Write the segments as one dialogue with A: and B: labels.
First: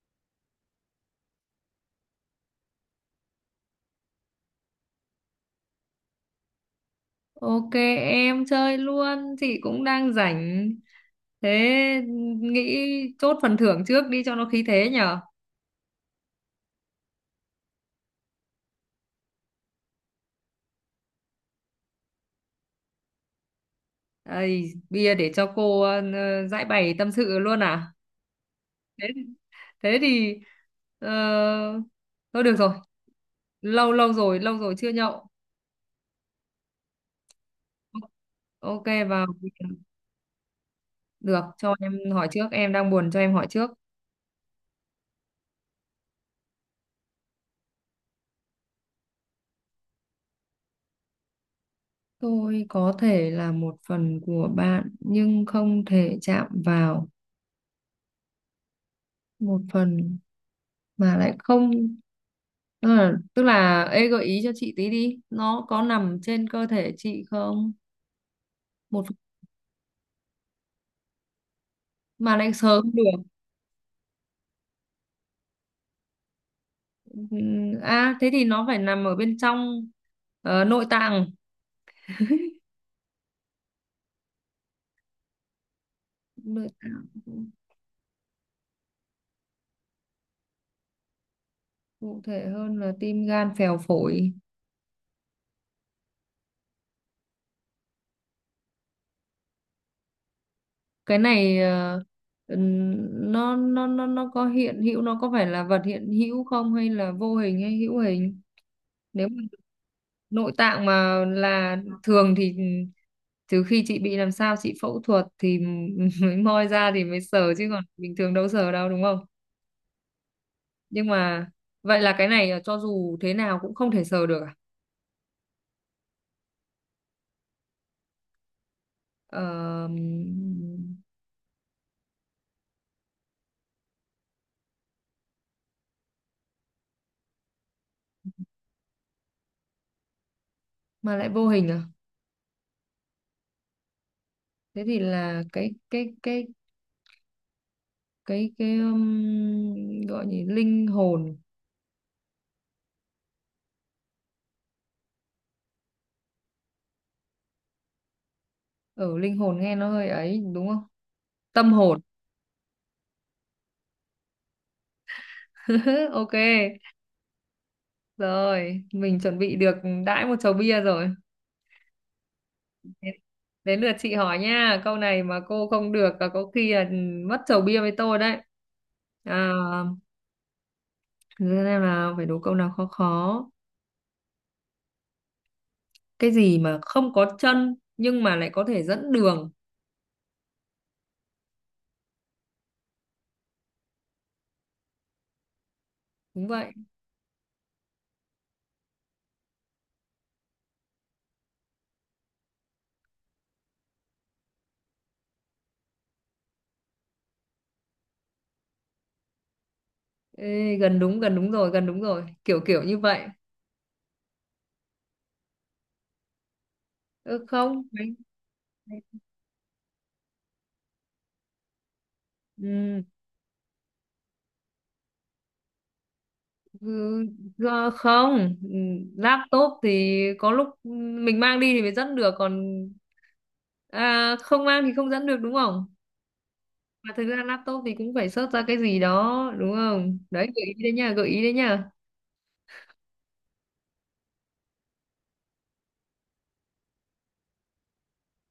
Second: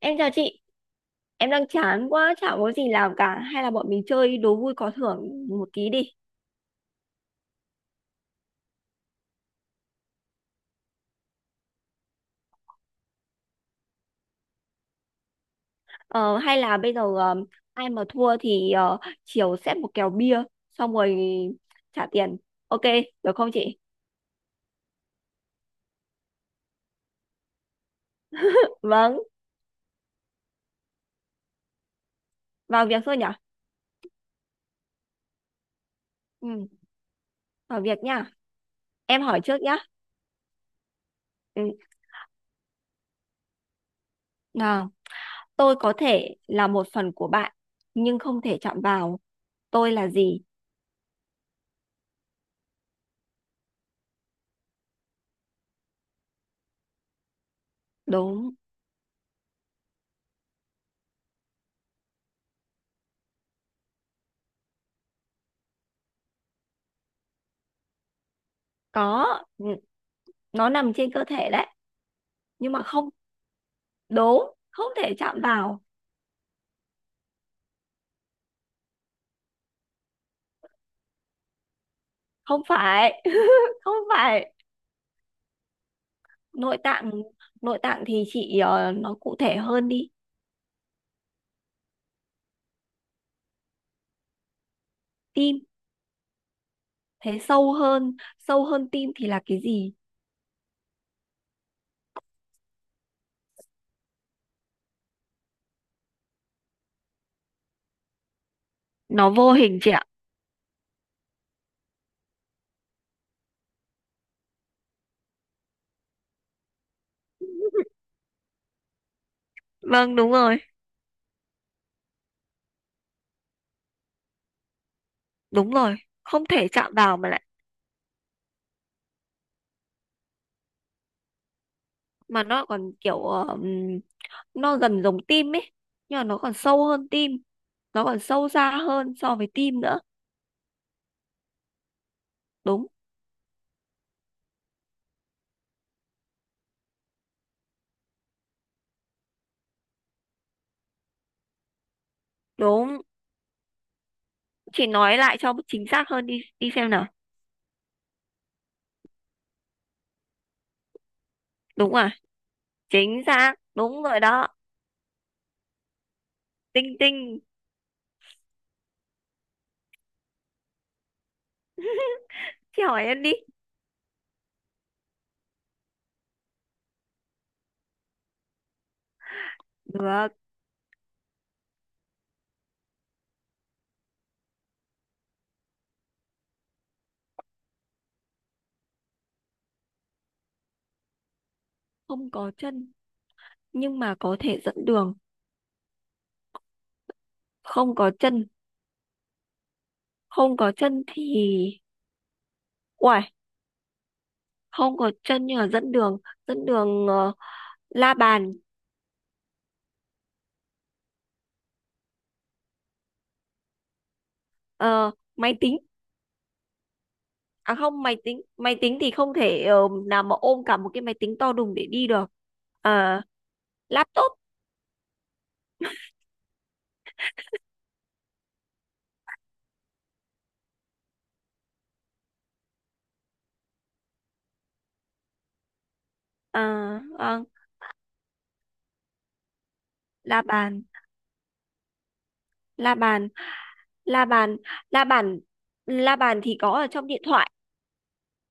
A: Em chào chị, em đang chán quá, chả có gì làm cả. Hay là bọn mình chơi đố vui có thưởng một tí đi.
B: Ok em chơi luôn, chị cũng đang rảnh. Thế nghĩ chốt phần thưởng trước đi cho nó khí thế nhở.
A: Ờ, hay là bây giờ ai mà thua thì chiều xếp một kèo bia, xong rồi trả tiền. Ok, được không chị?
B: Đây, bia để cho cô giải bày tâm sự luôn à? Thế
A: Vâng,
B: thế thì ờ, thôi được rồi,
A: vào việc thôi nhở?
B: lâu lâu rồi chưa nhậu.
A: Ừ, vào việc nhá.
B: Ok
A: Em
B: vào
A: hỏi trước nhá.
B: được
A: Ừ.
B: cho em hỏi trước, em đang buồn cho em hỏi trước.
A: Nào, tôi có thể là một phần của bạn, nhưng không thể chạm vào. Tôi là gì?
B: Tôi có thể là một phần của bạn nhưng không thể chạm vào.
A: Đúng,
B: Một phần mà lại không, tức là ê gợi ý cho chị tí đi, nó có nằm trên cơ thể chị không? Một
A: có. Ừ. Nó nằm trên cơ thể đấy,
B: mà lại
A: nhưng
B: sờ
A: mà
B: không
A: không,
B: được?
A: đúng, không thể chạm vào.
B: À thế thì nó phải nằm ở bên trong, nội tạng.
A: Không phải. Không phải
B: Nội
A: nội
B: tạng
A: tạng. Nội tạng thì chị nói cụ thể hơn đi.
B: cụ thể hơn là tim gan phèo phổi.
A: Tim, thế sâu hơn tim thì là cái gì?
B: Cái này ừm, nó có hiện hữu, nó có phải là vật hiện hữu không, hay là vô hình hay hữu hình? Nếu
A: Nó vô hình chị ạ.
B: nội tạng mà là thường thì trừ khi chị bị làm sao, chị phẫu thuật thì mới moi ra thì mới sờ, chứ còn bình thường đâu sờ đâu, đúng không?
A: Vâng đúng rồi,
B: Nhưng mà vậy là cái này cho dù thế nào cũng không thể sờ được à?
A: đúng rồi, không thể chạm vào mà lại,
B: Ờ,
A: mà nó còn kiểu nó gần giống tim ấy, nhưng mà nó còn sâu hơn tim, nó còn sâu xa hơn so với tim nữa.
B: mà lại vô hình à?
A: Đúng.
B: Thế thì là cái gọi gì, linh hồn.
A: Đúng, chị nói lại cho chính xác hơn đi đi xem nào.
B: Ở linh hồn nghe nó hơi ấy đúng không? Tâm
A: Đúng
B: hồn.
A: à, chính xác đúng rồi đó.
B: Ok,
A: Tinh tinh.
B: rồi mình chuẩn bị được đãi một chầu bia rồi.
A: Chị hỏi
B: Đến
A: em đi.
B: đến lượt chị hỏi nha, câu này mà cô không được là có khi là mất chầu bia với tôi đấy. À,
A: Được,
B: thế nên là phải đố câu nào khó khó. Cái gì mà không có chân nhưng mà lại có thể dẫn đường.
A: không có chân nhưng mà có thể dẫn đường.
B: Đúng vậy.
A: Không có chân, không có chân thì, uầy, không có chân nhưng mà dẫn đường la bàn,
B: Ê, gần đúng rồi, gần đúng rồi. Kiểu kiểu như vậy.
A: ờ, máy tính.
B: Ừ,
A: À
B: không.
A: không, máy tính thì không thể, nào mà ôm cả một cái máy tính to đùng để đi được.
B: Ừ,
A: Ờ, laptop,
B: ừ, không. Ừ, laptop thì có lúc mình mang đi thì mới dẫn được, còn à, không mang thì không dẫn được đúng không?
A: ờ,
B: Mà thực ra
A: vâng,
B: laptop thì cũng phải search ra cái gì đó đúng không,
A: la
B: đấy gợi ý
A: bàn,
B: đấy nha, gợi ý đấy nha.
A: la bàn, la bàn, la bàn, la bàn thì có ở trong điện thoại,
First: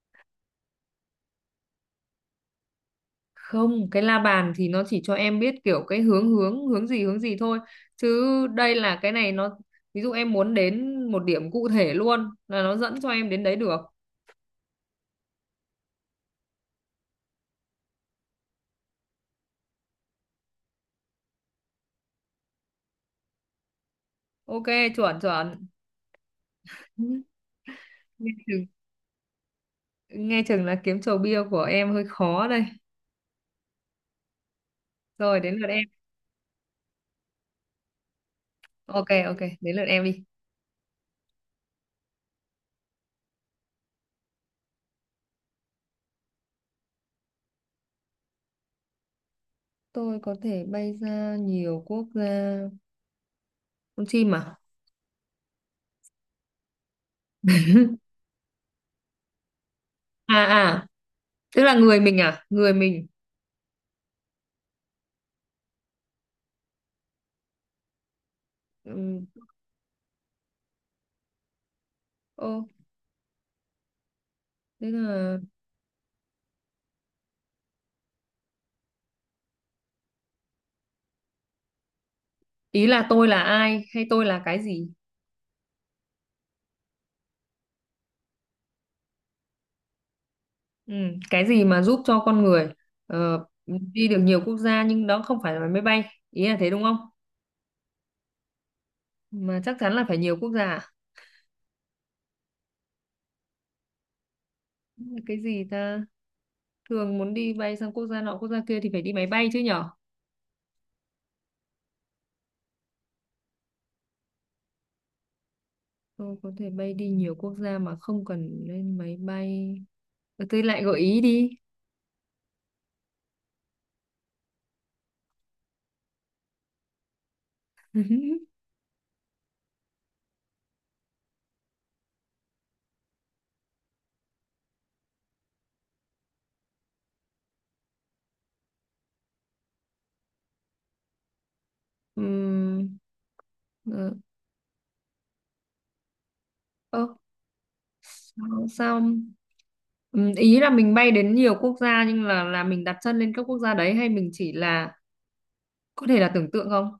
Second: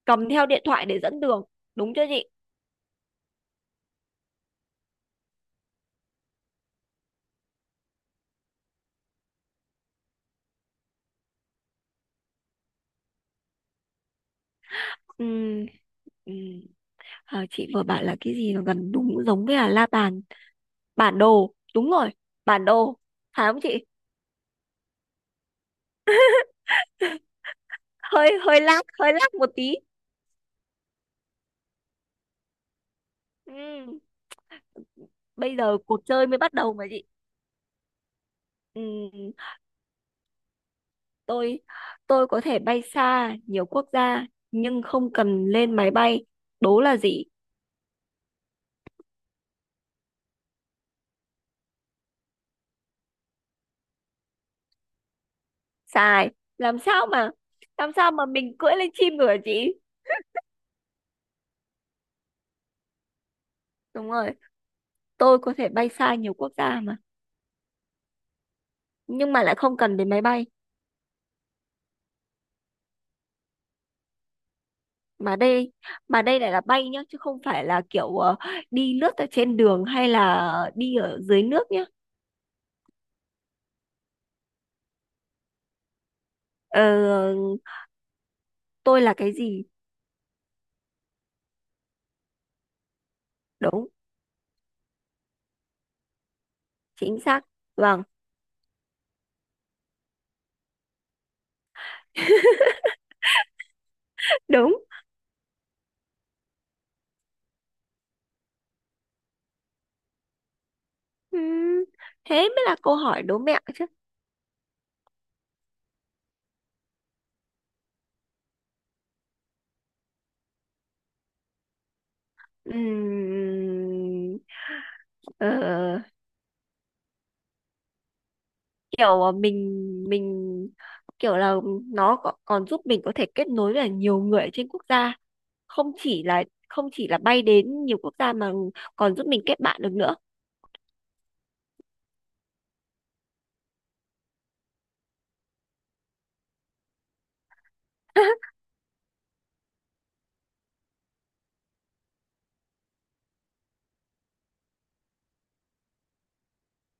A: cầm theo điện thoại để dẫn đường, đúng chưa chị?
B: Không, cái la bàn thì nó chỉ cho em biết kiểu cái hướng hướng hướng gì thôi, chứ đây là cái này nó ví dụ em muốn đến một điểm cụ thể luôn là nó dẫn cho em đến đấy được.
A: Ừ. Ừ. Ờ, chị vừa bảo là cái gì mà gần đúng giống với là la bàn, bản đồ đúng rồi, bản đồ phải không chị?
B: Ok, chuẩn chuẩn. Ừ, nghe
A: Hơi
B: chừng
A: hơi lag một tí.
B: nghe chừng là kiếm chầu bia của em hơi khó đây.
A: Ừ.
B: Rồi đến
A: Bây
B: lượt
A: giờ
B: em.
A: cuộc chơi mới bắt đầu mà chị.
B: Ok
A: Ừ.
B: ok, đến lượt em đi.
A: tôi tôi có thể bay xa nhiều quốc gia nhưng không cần lên máy bay, đố là gì?
B: Tôi có thể bay ra nhiều quốc gia, con chim à?
A: Sai. Làm sao mà, làm sao mà mình cưỡi lên chim được hả chị?
B: À à, tức là người mình à, người mình.
A: Đúng rồi, tôi có thể bay xa nhiều quốc gia mà, nhưng
B: Ừ.
A: mà lại không cần đến máy bay.
B: Ô, tức
A: Mà
B: là
A: đây, mà đây lại là bay nhá chứ không phải là kiểu đi lướt ở trên đường hay là đi ở dưới nước nhá.
B: ý là tôi là ai hay tôi là cái gì?
A: ờ, tôi là cái gì?
B: Ừ. Cái gì mà giúp cho con người
A: Đúng,
B: đi được nhiều quốc gia nhưng đó không phải là máy bay, ý là thế đúng không?
A: chính xác, vâng.
B: Mà chắc chắn là phải nhiều quốc gia à?
A: Đúng.
B: Cái gì ta, thường muốn đi bay sang quốc gia nọ quốc gia kia thì phải đi máy bay chứ nhở.
A: Ừm, thế mới là câu hỏi đố mẹo chứ.
B: Tôi có thể bay đi nhiều quốc gia mà không cần lên máy bay. Ờ, tôi lại gợi ý đi.
A: Ừm, ờ, kiểu mình kiểu là nó có- còn giúp mình có thể kết nối với nhiều người ở trên quốc gia, không chỉ là, không chỉ là bay đến nhiều quốc gia mà còn giúp mình kết bạn được nữa.
B: Ừm, ờ, ơ, Xong xong. Ý là mình bay đến nhiều quốc gia nhưng là mình đặt chân lên các quốc gia đấy hay mình chỉ là có thể là tưởng tượng không?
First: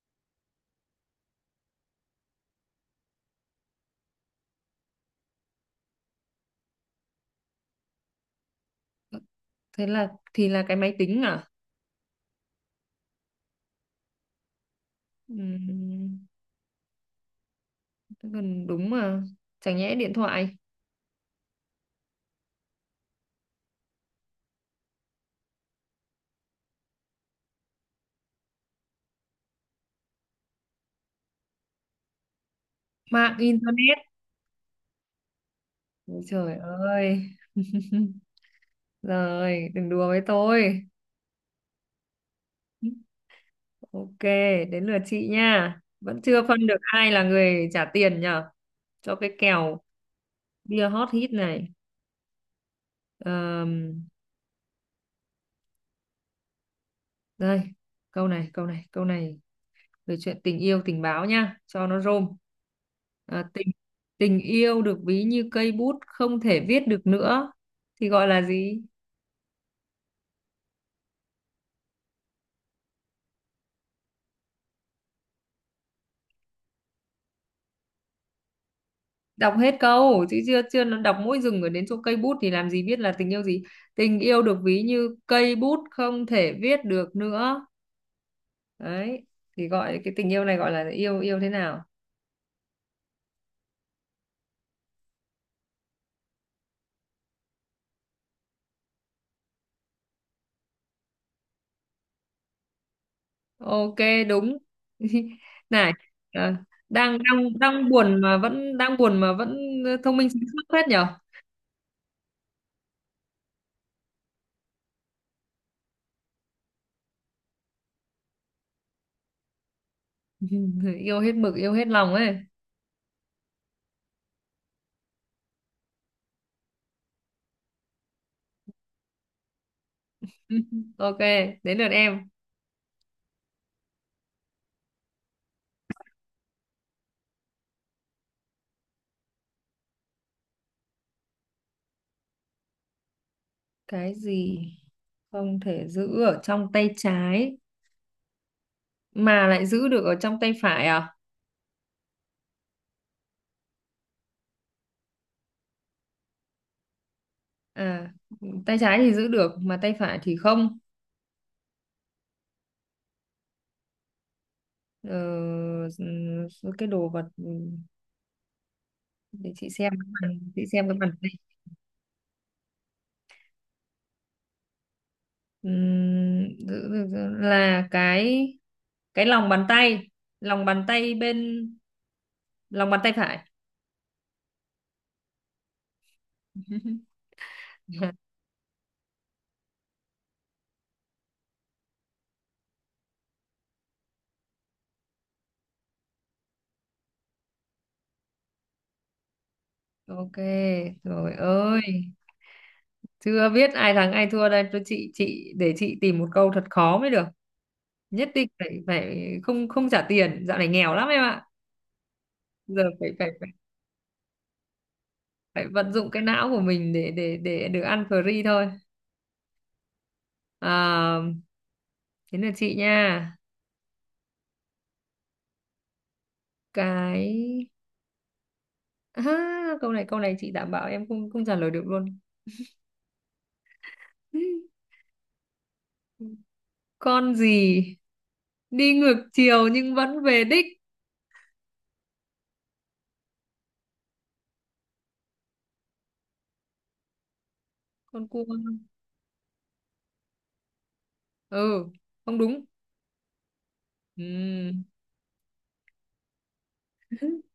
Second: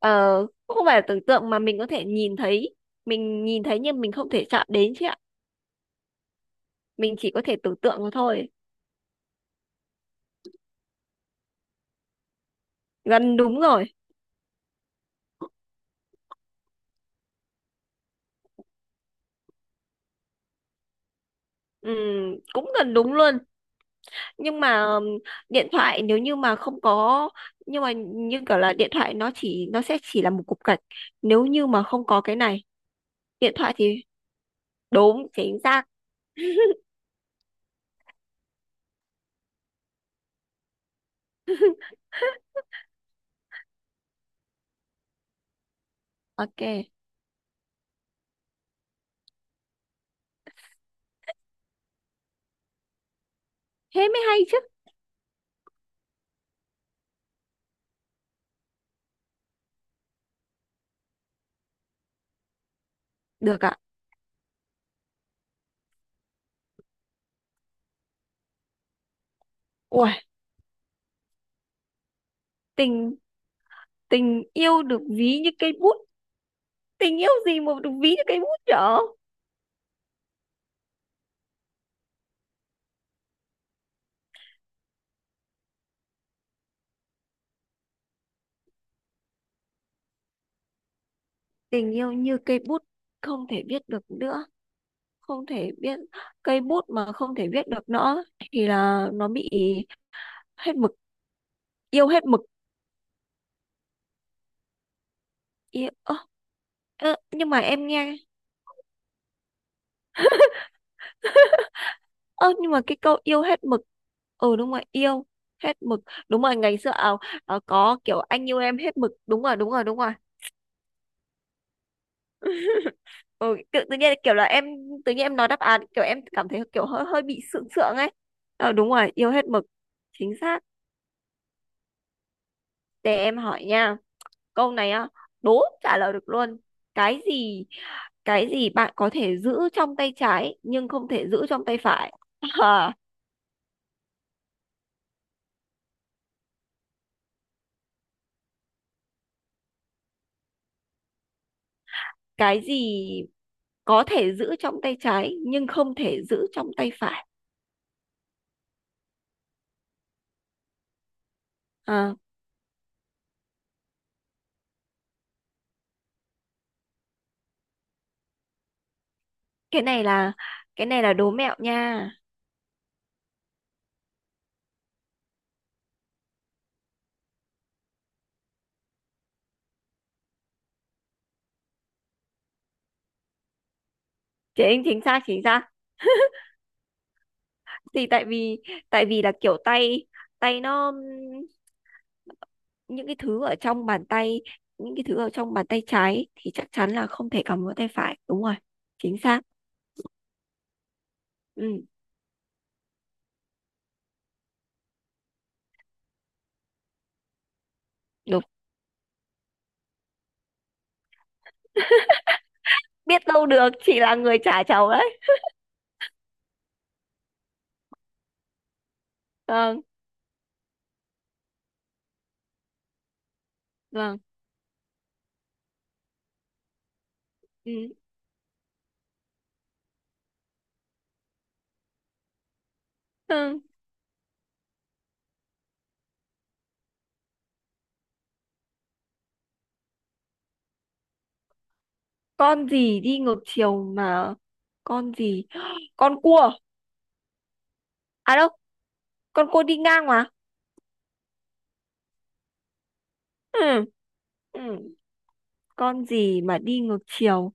A: Ờ, cũng không phải là tưởng tượng mà mình có thể nhìn thấy, mình nhìn thấy nhưng mình không thể chạm đến chị ạ, mình chỉ có thể tưởng tượng mà thôi.
B: Thế là thì là cái máy tính à?
A: Gần đúng rồi.
B: Ừm, thế còn đúng mà. Chẳng nhẽ điện thoại,
A: Ừ, cũng gần đúng luôn nhưng mà, điện thoại nếu như mà không có, nhưng mà như kiểu là điện thoại nó chỉ, nó sẽ chỉ là một cục gạch nếu như mà không có cái này.
B: mạng
A: Điện thoại
B: internet.
A: thì, đúng chính xác.
B: Ôi trời ơi. Rồi, đừng đùa với tôi. Ok, đến lượt chị nha. Vẫn chưa phân được
A: Ok,
B: ai là người trả tiền nhở cho cái kèo bia hot hit này.
A: thế mới hay chứ.
B: Đây, câu này về chuyện tình yêu tình báo nha, cho nó rôm. À,
A: Được
B: tình
A: ạ.
B: Tình yêu được ví như cây bút không thể viết được nữa thì gọi là gì?
A: Ui, tình, tình yêu được ví như cây bút, tình yêu gì mà được ví như cây bút nhở?
B: Đọc hết câu chứ, chưa chưa nó đọc mỗi dừng ở đến chỗ cây bút thì làm gì biết là tình yêu gì? Tình yêu được ví như cây bút không thể viết được nữa. Đấy, thì gọi cái tình yêu này gọi là yêu, yêu thế nào?
A: Tình yêu như cây bút không thể viết được nữa, không thể biết, cây bút mà không thể viết được nữa thì là nó bị hết mực, yêu hết mực.
B: Ok, đúng.
A: Yêu,
B: Này,
A: ơ,
B: ờ,
A: ơ,
B: đang
A: nhưng
B: đang
A: mà em
B: đang
A: nghe,
B: buồn mà vẫn đang buồn mà vẫn thông minh sáng suốt phết nhở.
A: ơ nhưng mà cái câu yêu hết mực, ừ đúng rồi, yêu hết mực, đúng rồi ngày xưa à, à, có kiểu anh yêu em hết mực, đúng rồi đúng rồi đúng rồi.
B: Yêu hết mực, yêu hết lòng ấy.
A: Ừ, tự, tự nhiên kiểu là em, tự nhiên em nói đáp án kiểu em cảm thấy kiểu hơi hơi bị sượng sượng ấy. Ờ đúng rồi, yêu hết mực, chính xác.
B: Ok, đến lượt em.
A: Để em hỏi nha. Câu này á, đố trả lời được luôn. Cái gì, cái gì bạn có thể giữ trong tay trái nhưng không thể giữ trong tay phải? À,
B: Cái gì không thể giữ ở trong tay trái mà lại giữ được ở trong tay phải à?
A: cái gì có thể giữ trong tay trái nhưng không thể giữ trong tay phải?
B: À, tay trái thì giữ được mà tay phải thì không.
A: À,
B: ờ, cái đồ vật, để chị
A: cái
B: xem
A: này
B: cái
A: là,
B: bàn, chị
A: cái
B: xem cái
A: này
B: bàn
A: là
B: tay.
A: đố mẹo nha.
B: Giữ được là cái lòng bàn tay, lòng bàn tay bên, lòng bàn tay phải.
A: Chính, chính xác chính xác. Thì tại vì, tại vì là kiểu tay, tay nó, những cái thứ ở trong bàn tay, những cái thứ ở trong bàn tay trái thì chắc chắn là không thể cầm vào tay phải. Đúng rồi. Chính xác.
B: Ok rồi ơi,
A: Ừ,
B: chưa biết ai thắng ai thua đây. Tôi chị để chị tìm một câu thật khó mới được, nhất
A: đúng.
B: định phải phải không, không trả tiền, dạo này nghèo lắm em ạ. Giờ
A: Biết đâu được chị là người trả cháu đấy.
B: phải vận dụng cái não của mình để để được ăn free thôi.
A: Vâng.
B: À, thế là chị nha,
A: Vâng.
B: cái
A: Ừ.
B: à, câu này chị đảm bảo em không không trả lời được luôn.
A: Ừ.
B: Con gì đi ngược chiều nhưng vẫn về đích?
A: Con gì đi ngược chiều mà, con gì, con cua.
B: Con
A: À
B: cua?
A: đâu, con cua đi ngang mà.
B: Ừ, không đúng.
A: Ừ. Ừ.
B: Ừm,
A: Con gì mà đi ngược chiều?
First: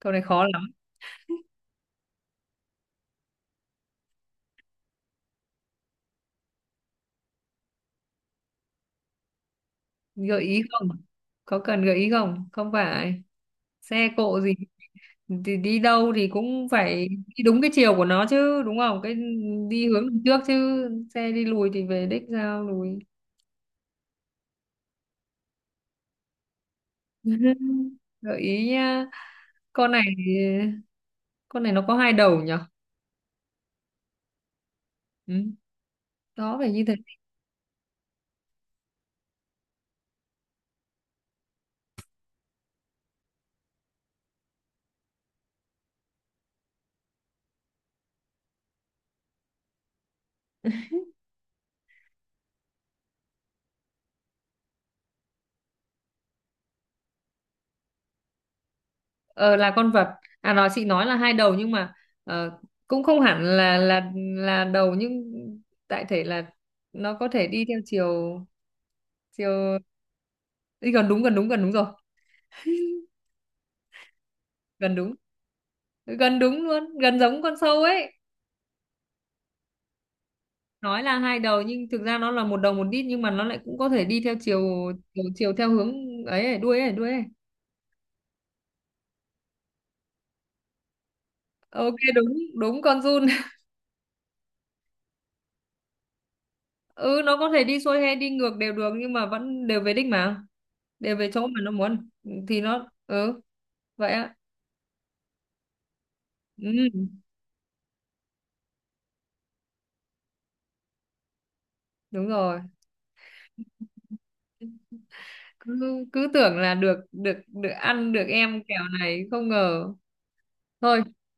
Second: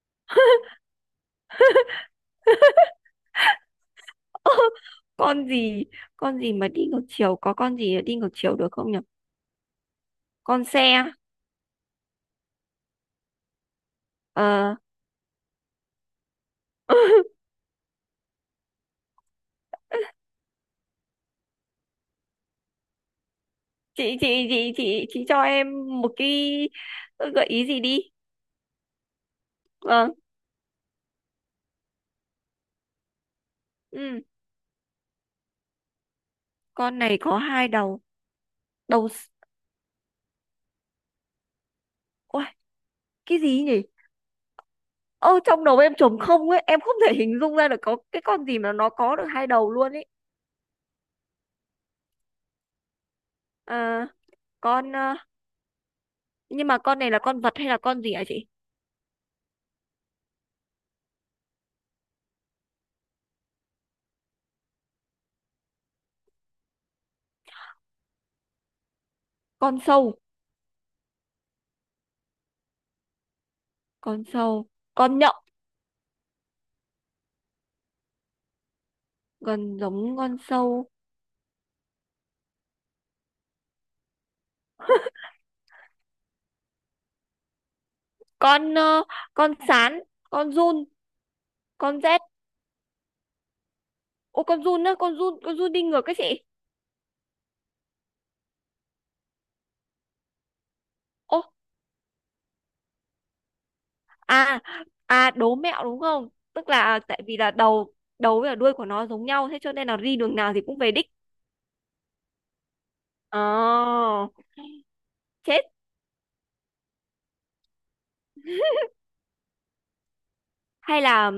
B: câu này khó lắm.
A: Con gì, con gì mà đi ngược chiều, có con gì mà đi ngược chiều được không nhỉ?
B: Gợi
A: Con
B: ý
A: xe.
B: không, có cần gợi ý không? Không phải xe cộ gì,
A: Ờ.
B: thì đi đâu thì cũng phải đi đúng cái chiều của nó chứ đúng không, cái đi hướng đằng trước chứ, xe đi lùi thì về đích sao lùi.
A: Chị cho em một cái gợi ý gì đi.
B: Gợi ý nhá, con này
A: Vâng.
B: con này nó có hai đầu nhở.
A: Ừ.
B: Ừ. Đó phải như thế.
A: Con này có hai đầu, đầu s-, ôi, cái gì nhỉ? Ơ trong đầu em trống không ấy, em không thể hình dung ra được có cái con gì mà nó có được hai đầu luôn ấy. À, con nhưng mà con này là con vật hay là con gì hả chị?
B: Ờ, là con vật. À nói, chị nói là hai đầu nhưng mà ờ, cũng không hẳn là là đầu nhưng đại thể là nó có thể đi theo chiều chiều
A: Con sâu.
B: đi, gần đúng, gần đúng, gần đúng rồi.
A: Con sâu.
B: Gần đúng,
A: Con nhộng.
B: gần đúng luôn, gần giống con sâu ấy.
A: Gần giống con sâu.
B: Nói là hai đầu nhưng thực ra nó là một đầu một đít nhưng mà nó lại cũng có thể đi theo chiều chiều, chiều theo hướng ấy, ấy đuôi ấy, đuôi ấy.
A: Con con sán, con giun,
B: Ok,
A: con rết.
B: đúng, đúng, con giun.
A: Ô con giun á, con giun, con giun đi ngược cái chị.
B: Ừ, nó có thể đi xuôi hay đi ngược đều được nhưng mà vẫn đều về đích mà, đều về
A: Ô.
B: chỗ mà nó muốn thì nó ừ vậy á.
A: À, à đố mẹo đúng không, tức
B: Ừ,
A: là tại vì là đầu, đầu với cả đuôi của nó giống nhau thế cho nên là đi đường nào thì cũng về đích.
B: đúng rồi.
A: Ờ. Chết.
B: Cứ cứ tưởng là được được được ăn được em kẹo này, không ngờ.
A: Hay
B: Thôi,
A: là,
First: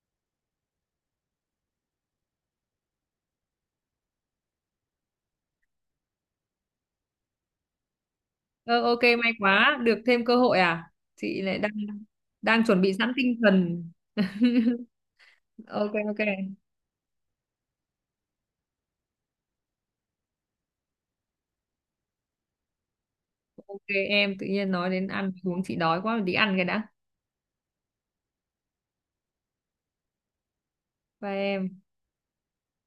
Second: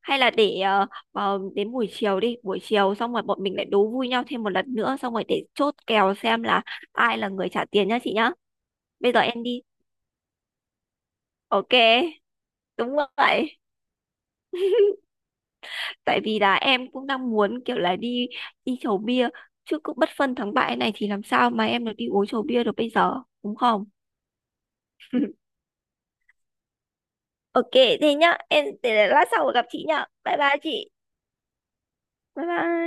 A: hay là để đến buổi chiều đi, buổi chiều xong rồi bọn mình lại đố vui nhau thêm một lần nữa xong rồi để chốt kèo xem là ai là người trả tiền nhá chị nhá.
B: ờ, ok
A: Bây giờ
B: may
A: em đi.
B: quá được thêm cơ hội à. Chị lại đang
A: Ok.
B: đang chuẩn bị
A: Đúng
B: sẵn tinh
A: vậy.
B: thần. Ok ok.
A: Tại vì là em cũng đang muốn kiểu là đi, đi chầu bia, chứ cũng bất phân thắng bại này thì làm sao mà em được đi uống chầu bia được bây giờ, đúng
B: Ok
A: không?
B: em tự nhiên nói đến ăn uống chị đói quá, đi ăn cái đã.
A: Ok. Thế nhá, em để lát sau gặp chị nhá, bye bye chị.
B: Bye em.
A: Bye bye.